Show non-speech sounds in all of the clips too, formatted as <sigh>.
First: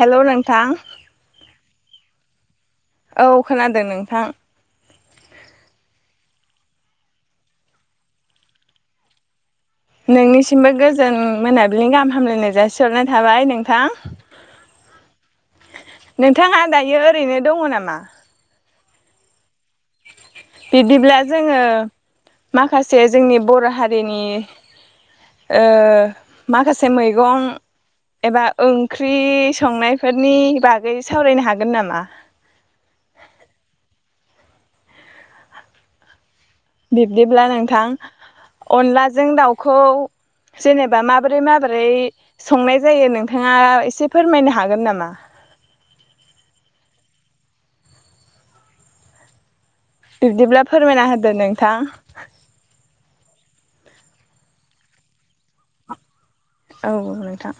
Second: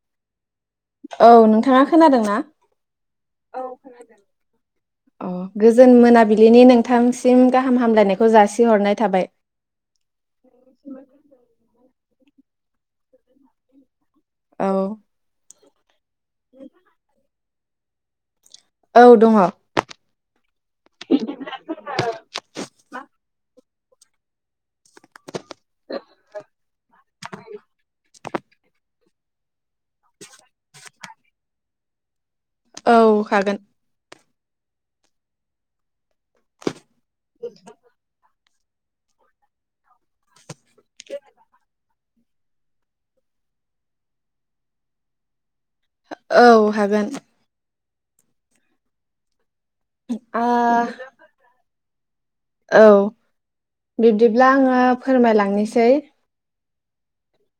हेल' नोंथां औ नोंथाङा खोनादों ना? औ खोनादों नोंथां अ गोजोन मोनाबिलिनि नोंथांसिम गाहाम हामलायनायखौ जासिहरनाय थाबाय नोंनिसिमबो गोजोन मोनाबिलिनि गाहाम हामलायनाय जासिहरनाय थाबाय नोंथां औ नोंथाङा दायो ओरैनो दङ नामा औ दङ बिदिब्ला जोङो माखासे जोंनि बर हारि रिनि ओ माखासे मैगं एबा ओं ख्रि संनायफोरनि बागै सावरायनो हागोन नामा औ हागोन बिब्दिब्ला नोंथां अनलाजों दाउखौ जेनेबा माबोरै माबोरै संनाय जायो नोंथाङा एसे फोरमायनो हागोन नामा औ हागोन आ बिब्दिब्ला फोरमायना होदो नोंथां। आ। औ बिब्दिब्ला आङो फोरमायलांनोसै। औ नोंथां।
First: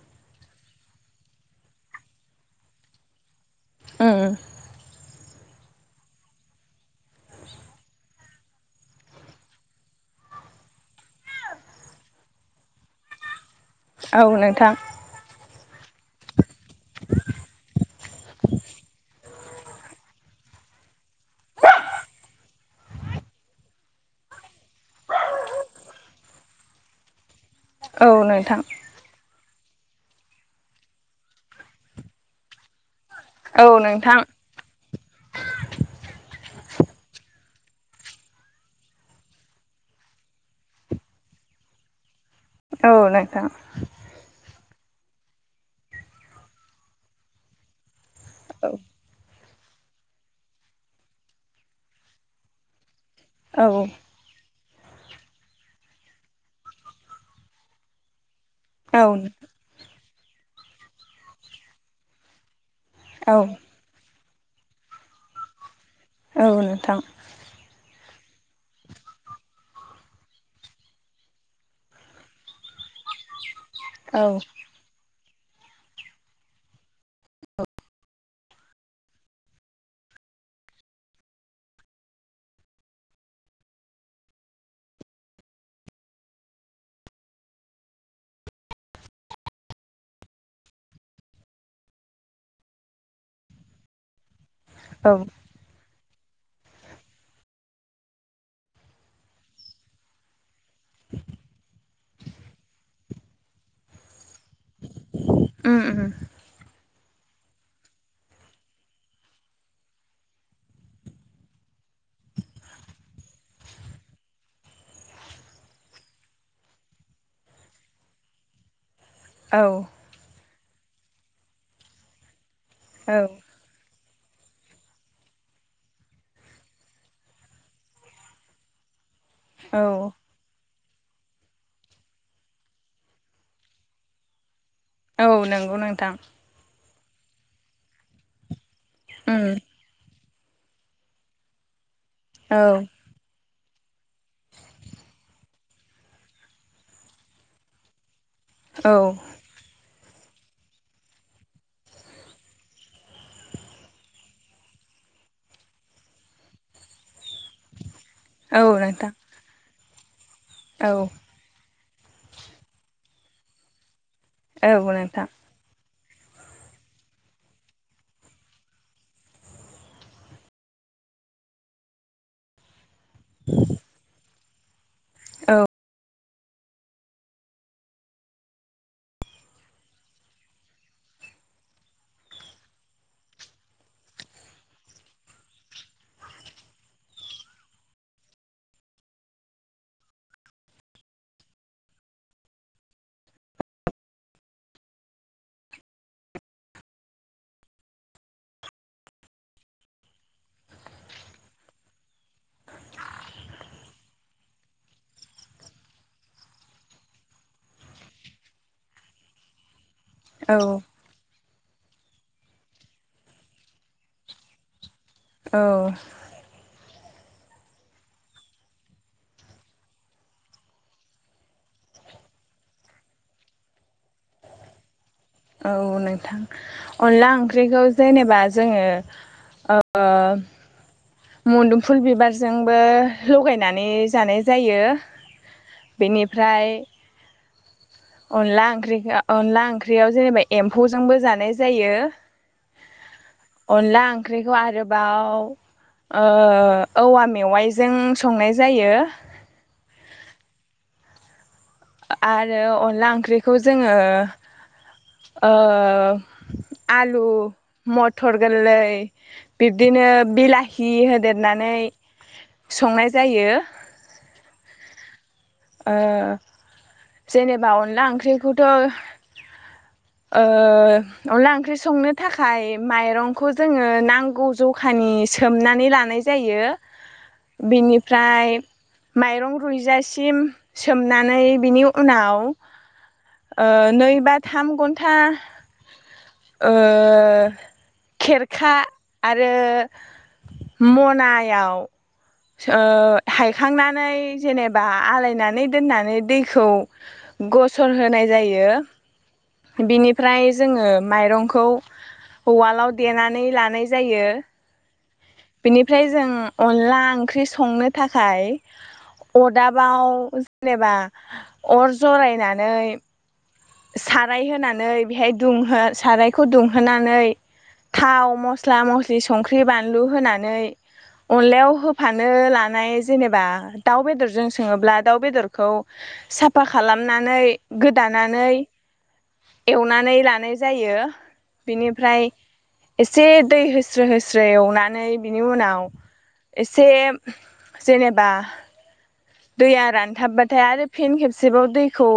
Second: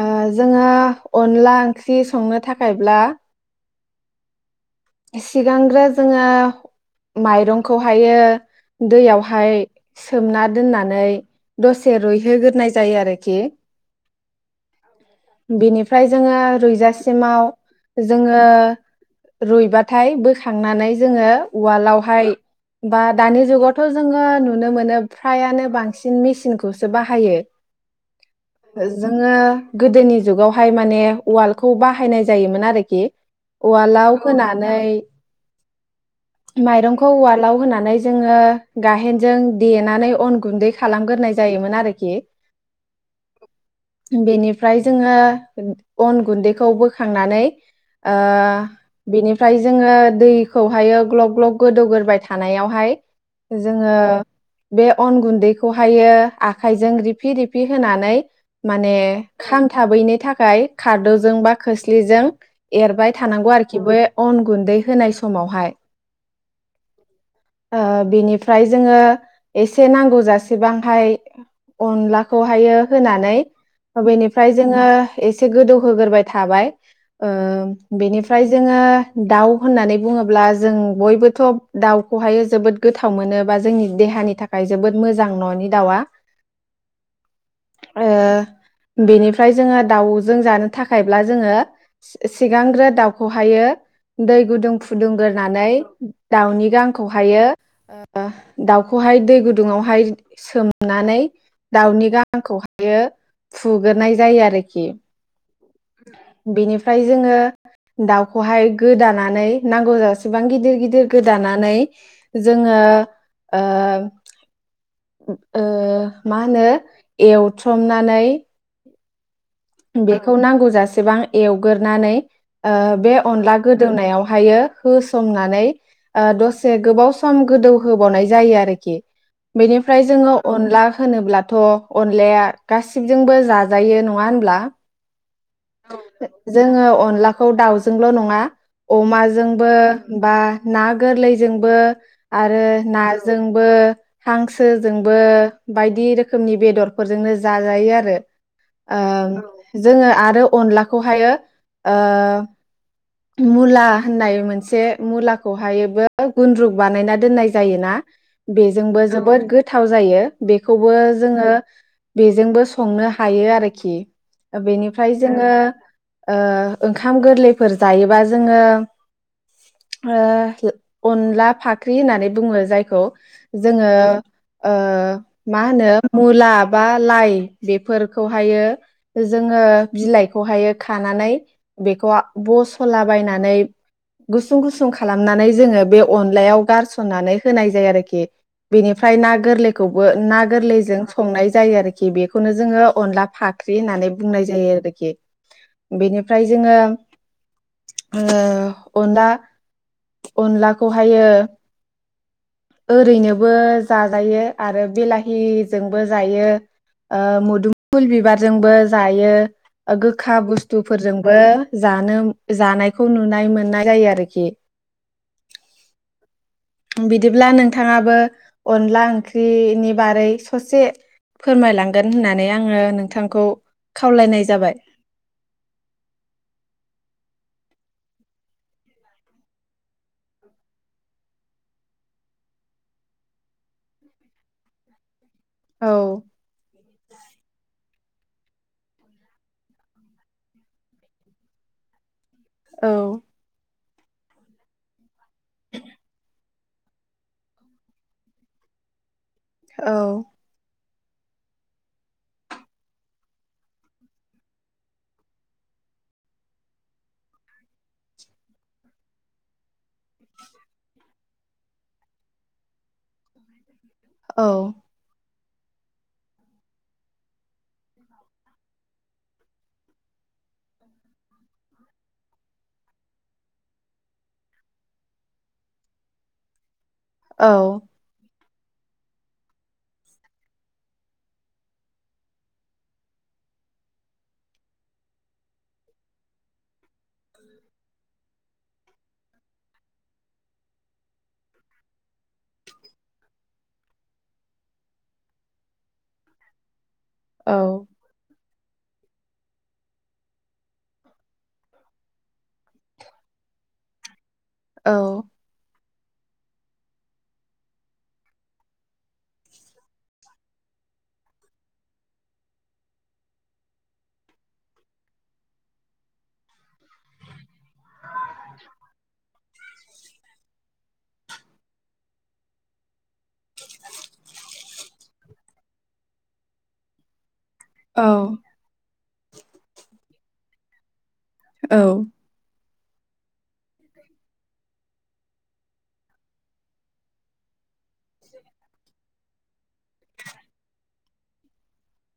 आ जोङो अनला ओंख्रि संनो थाखायब्ला। ओ। सिगांग्रो जोङो माइरंखौहायो दैयावहाय सोमना दोननानै दसे रुइहोग्रोनाय जायो आरोखि। औ नोंथां। बिनिफ्राय जोङो। रैजासिमाव जोङो। रुइबाथाय बोखांनानै जोङो उवालावहाय बा दानि जुगावथ' जोङो नुनो मोनो फ्रायानो बांसिन मेसिनखौसो बाहायो। औ नोंथां। जोङो गोदोनि जुगावहाय माने वालखौ बाहायनाय जायोमोन आरोखि। औ उवालाव नोंथां होनानै। माइरंखौ उवालाव होनानै जोङो गायेनजों देनानै अन गुन्दै खालामग्रोनाय जायोमोन आरोखि। औ नोंथां। ओमफ्राय जोङो अन गुन्दैखौ बोखांनानै। ओ बिनि। ओमफ्राय जोङो दैखौहायो। ग्लब ग्लब गोदौगोराय थानायावहाय। औ जोङो। बे अन गुन्दैखौहायो आखायजों रिफि रिफि होनानै। माने औ खांथाबैनो। थाखाय खारदौजों बा खोस्लिजों। एरबाय औ थानांगौ आरोखिबो। अन गुन्दै होनाय समावहाय। औ नोंथां आ। बिनिफ्राय जोङो एसे नांगौ जसेबांहाय अनलाखौहायो। होनानै औ बेनिफ्राय जोङो। एसे गोदौहोग्राय थाबाय ओ बेनिफ्राय जोङो दाउ होननानै बुङोब्ला जों। बयबोथ' दाउखौहाय जोबोद गोथाव मोनो, बा जोंनि देहानि थाखाय जोबोद मोजां न'नि दाउआ। ओ बेनिफ्राय जोङो दाउजों जानो थाखायब्ला जोङो सिगांग्रो दाउखौहायो। दै गुदुं औ फुदुंग्रोनानै। दाउनि गांखौहायो ओ दाउखौह दै गुदुंआव हाय सोम। नानै दाउनि गाहांखौहायो। फुग्रोनाय जायो आरो। आरोखि उम उम बेनि। ओमफ्राय जोङो दाउखौहाय गोदानानै नांगौ जाजासिबां गिदिर-गिदिर गिदिर गोदानानै जोङो ओ- ओ मा होनो एवथमनानै औ बेखौ नांगौ जासेबां एवगोरनानै बे औ अनला गोदौनायाव हायो होसननानै ओ दसे गोबाव सम गोदौ होबावनाय जायो आरोखि। औ बेनिफ्राय जोङो अनला होनोब्लाथ' अनलाया गासिबजोंबो जाजायो नङा होनब्ला? <inaudible> औ नंगौ नोंथां। जोङो अनलाखौ दाउजोंल' नङा उम अमाजोंबो बा ना गोरलैजोंबो आरो औ नाजों बो हांसोजोंबो बायदि रोखोमनि बेदरफोरजोंनो जाजायो आरो। औ ओ। जोङो आरो अनलाखौहायो ओ, मुला होननाय मोनसे मुलाखौ हायोबो गुन्द्रुक बानायनानै दोननाय जायोना औ बेजोंबो नोंथां जोबोद गो गोथाव जायो। औ बेखौबो जोङो बेजोंबो संनो हायो आरोखि। औ बेनिफ्राय नोंथां जोङो ओ ओंखाम गोरलैफोर जायोबा जोङो ओ अनला फाख्रि होननानै बुङो जायखौ जोङो ओ औ मा होनो मुला बा लाइ बेफोरखौहायो जोङो बिलाइखौहाय खानानै बेखौ बस'लाबायनानै गुसुं-गुसुं खालामनानै जोङो बे अनलायाव गारसननानै होनाय जायो आरोखि बेनिफ्राय ना गोरलैखौबो ना गोरलैजों संनाय जायो आरोखि बेखौनो जोङो अनला फाख्रि होननानै बुंनाय जायो आरोखि बेनिफ्राय जोङो ओ अनला अनलाखौहायो ओरैनोबो जाजायो आरो बिलाहिजोंबो जायो मोदुमफुल बिबारजोंबो जायो गोखा औ बुस्थुफोरजोंबो जानो जानायखौ नुनाय मोननाय जायो आरोखि औ बिदिब्ला नोंथाङाबो अनला ओंख्रिनि बारै ससे फोरमायलांगोन होननानै आङो नोंथांखौ खावलायनाय जाबाय औ नोंथां अनला ओंख्रिखौ जेनेबा जोङो ओ मदुमफुल बिबारजोंबो लगायनानै जानाय जायो औ बेनिफ्राय अनला ओंख्रिखौ अनला ओंख्रियाव जेनेबा एम्फौजोंबो जानाय जायो औ अनला ओंख्रिखौ आरोबाव ओ औवा मेवाइजों संनाय जायो औ आरो अनला ओंख्रिखौ जोङो ओ आलु मथर गोरलै बिब्दिनो बिलाहि होदेरनानै संनाय जायो औ ओ जेनेबा अनला ओंख्रिखौथ' ओ अनला ओंख्रि संनो थाखाय माइरंखौ जोङो नांगौ जखानि सोमनानै लानाय जायो औ बिनिफ्राय माइरं रुइजासिम सोमनानै बिनि उनाव ओ नै बा थाम घन्टा ओ खेरखा आरो मनायाव ओ हायखांनानै जेनेबा आलायनानै दोननानै दैखौ औ गसर होनाय जायो बिनिफ्राय जोङो माइरंखौ उवालाव देनानै लानाय जायो औ बेनिफ्राय जों अनला ओंख्रि संनो थाखाय अरदाबाव जेनेबा अर जरायनानै साराय होनानै बेहाय दुंहो सारायखौ दुंहोनानै थाव मस्ला मस्लि संख्रि बानलु होनानै अनलायाव होफानो लानाय जेनेबा दाउ बेदरजों संओब्ला दाउ बेदरखौ साफा खालामनानै गोदानानै एवनानै लानाय जायो औ बेनिफ्राय एसे दै होस्रो होस्रो एवनानै बिनि उनाव एसे जेनेबा दैया रानथाबबाथाय आरो फिन खेबसेबाव दैखौ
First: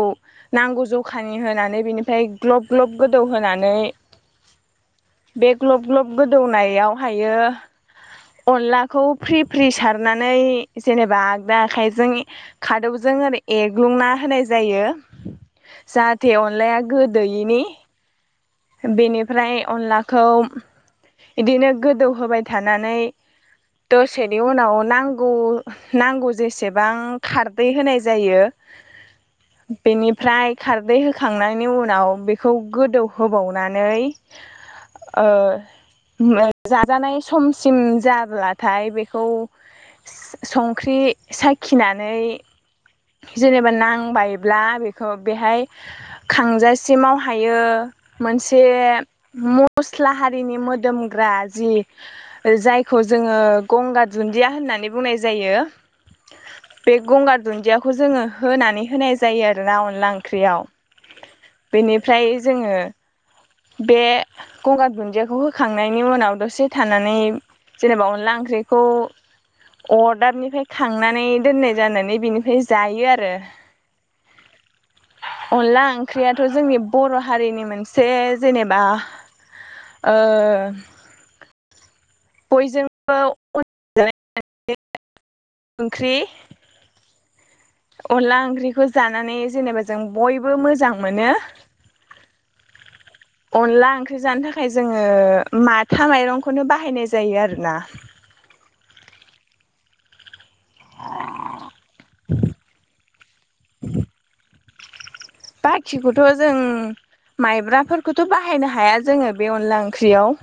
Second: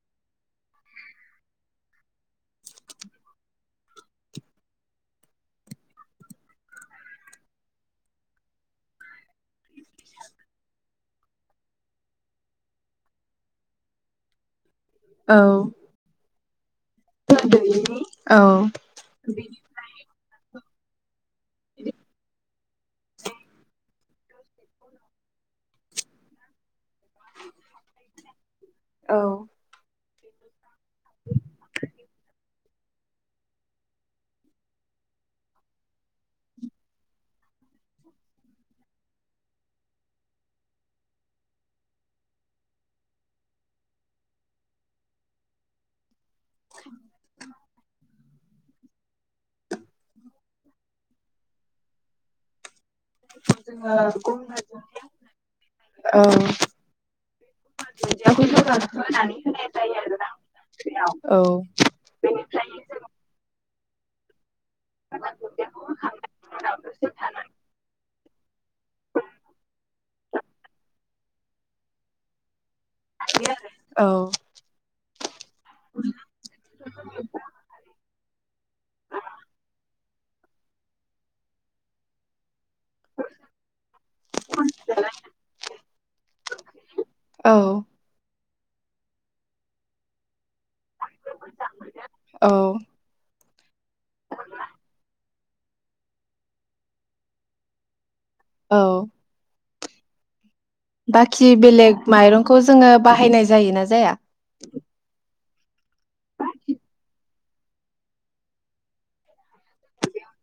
नांगौ जखानि होनानै बेनिफ्राय ग्लब ग्लब गोदौहोनानै बे ग्लब ग्लब गोदौनायावहायो अनलाखौ फ्रि फ्रि सारनानै जेनेबा आगदा आखाय जों खादौजों ओरै एरग्लुंना होनाय जायो जाहाते अन लाया गोदैयिनि औ बेनिफ्राय अनलाखौ बिदिनो गोदौहोबाय थानानै दसेनि उनाव नांगौ नांगौ जेसेब बां खारदै होनाय जायो बेनि फ्राय खारदै होखांनायनि उनाव बेखौ गोदौहोबावनानै ओ जाजानाय समसिम जाब्लाथाय बेखौ संख्रि सा खिनानै जेनेबा नांबायब्ला बेखौ बेहाय खांजासिमाव हायो मोनसे मस्ला हारिनि मोदोमग्रा जि जाय खौ जोङो गंगार दुन्दिया होननानै बुंनाय जायो बे गंगार दुन्दिया जोङो होनानै होनाय जायो आरो ना अनला ओंख्रियाव बेनिफ्राय जोङो बे गंगार दुन्दियाखौ होखांनायनि उनाव दसे थानानै जेनेबा अनला ओं ओंख्रिखौ अरदाबनिफ्राय खांनानै दोननाय जानानै बेनिफ्राय जायो आरो अनला ओंख्रियाथ' जोंनि बर' हारिनि मोनसे जेनेबा ओ बयजोंबो अनसायजानाय ओंख्रि औ अनला ओंख्रि खौ जानानै जेनेबा जों बय बो मोजां मोनो अनला ओंख्रि जानो थाखाय जोङो माथा माइरंखौनो बाहायनाय जायो आरोना औ बाखि बेलेग माइरंखौ जोङो बाहायनाय जायोना जाया बाखिखौथ' जों माइब्राफोरखौथ' बाहायनो हाया जोङो बे अनला ओंख्रियाव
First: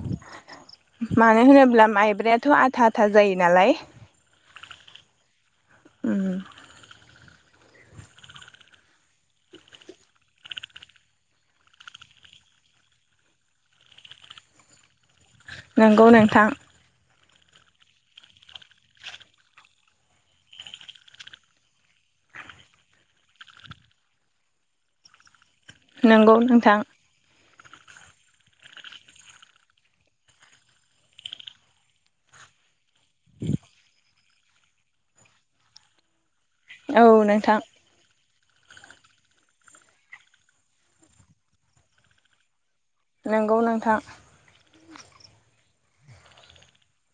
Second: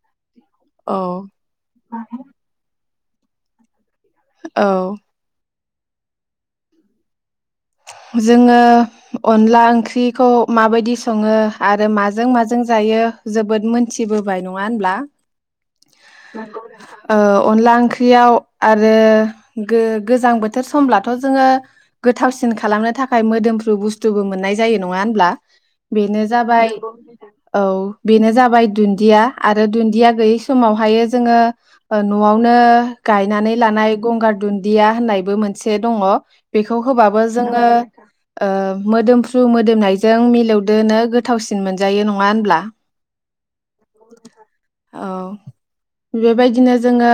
औ मानो होनोब्ला माइब्रायाथ' आथा था जायो नालाय औ उम जोङो अनला ओंख्रिखौ माबायदि सङो आरो माजों माजों जायो जोबोद मोनथिबोबाय नङा होनब्ला नोंगौ नोंथां ओ अनला ओंख्रियाव आरो गो गोजां बोथोर समब्लाथ' जोङो गोथावसि खालामनो थाखाय मोदोमफ्रु बुस्थुबो मोननाय जायो नङा होनब्ला? बेनो नंगौ जाबाय नोंथां औ बेनो जाबाय दुन्दिया आरो दुन्दिया गैयै समावहाय जोङो न'आवनो गायनानै लानाय गंगार दुन्दिया होननायबो मोनसे दङ। बेखौ औ होबाब बो नोंथां जोङो ओ मोदोमफ्रु मोदोमनायजों मिलौदोनो गोथावसिन मोनजायो नङा होनब्ला? नोंगौ नोंथां औ बेबायदिनो जोङो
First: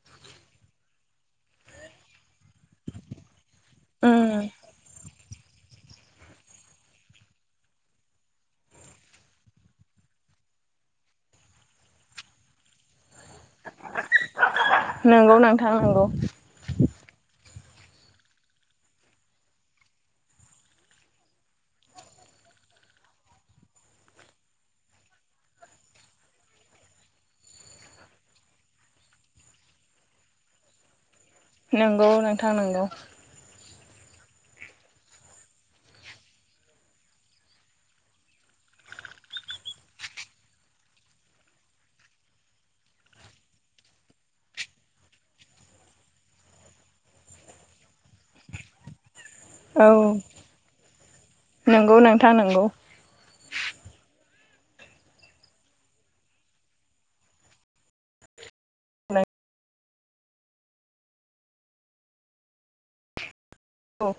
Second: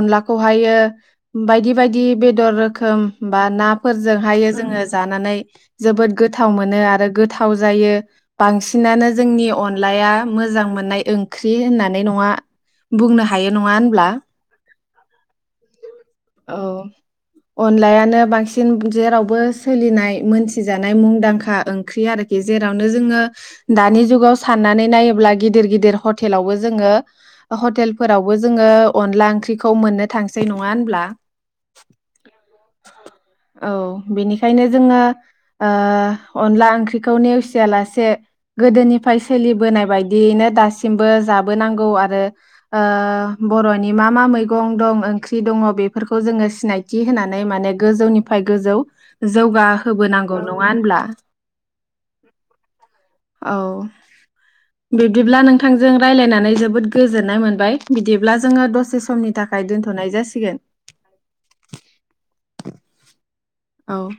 अनलाखौहायो बायदि बायदि बेदर रोखोम बा उम फोरजोंहायो जोङो जानानै जोबोद गोथाव मोनो आरो गोथाव जायो बांसिनानो जोंनि अनलाया मोजां मोननाय ओंख्रि होननानै नङा बुंनो ह हायो नङा होनब्ला? नोंगौ नोंथां नोंगौ औ अनलायानो बांसिन जेरावबो सोलिनाय मोनथिजानाय मुंदांखा ओंख्रि आरोखि जेरावनो जोङो दानि जुगाव साननानै नायोब्ला गिदिर गिदिर हटेलावबो जोङो हटेलफोरावबो जोङो अनला ओंख्रिखौ मोननो थांसै नङा होनब्ला नोंगौ नोंथां नोंगौ औ बेनिखायनो जोङो ओ अनला ओंख्रिखौ नेवसियालासे गोदोनिफ्राय सोलिबोनाय बायदियैनो दासिमबो जाबोनांगौ आरो ओ बर'नि मा मा मैगं दं ओंख्रि दङ बे फोरखौ जोङो सिनायथि होनानै माने गोजौनिफाय गोजौ औ जौगाहोबोनांगौ नङा होनब्ला <inaudible> नंगौ नोंथां नंगौ औ बिब्दिब्ला नोंथांजों रायलायनानै जोबोद गोजोननाय मोनबाय बिदिब्ला जोङो दसे समनि थाखाय दोनथ थ'नाय जासिगोन औ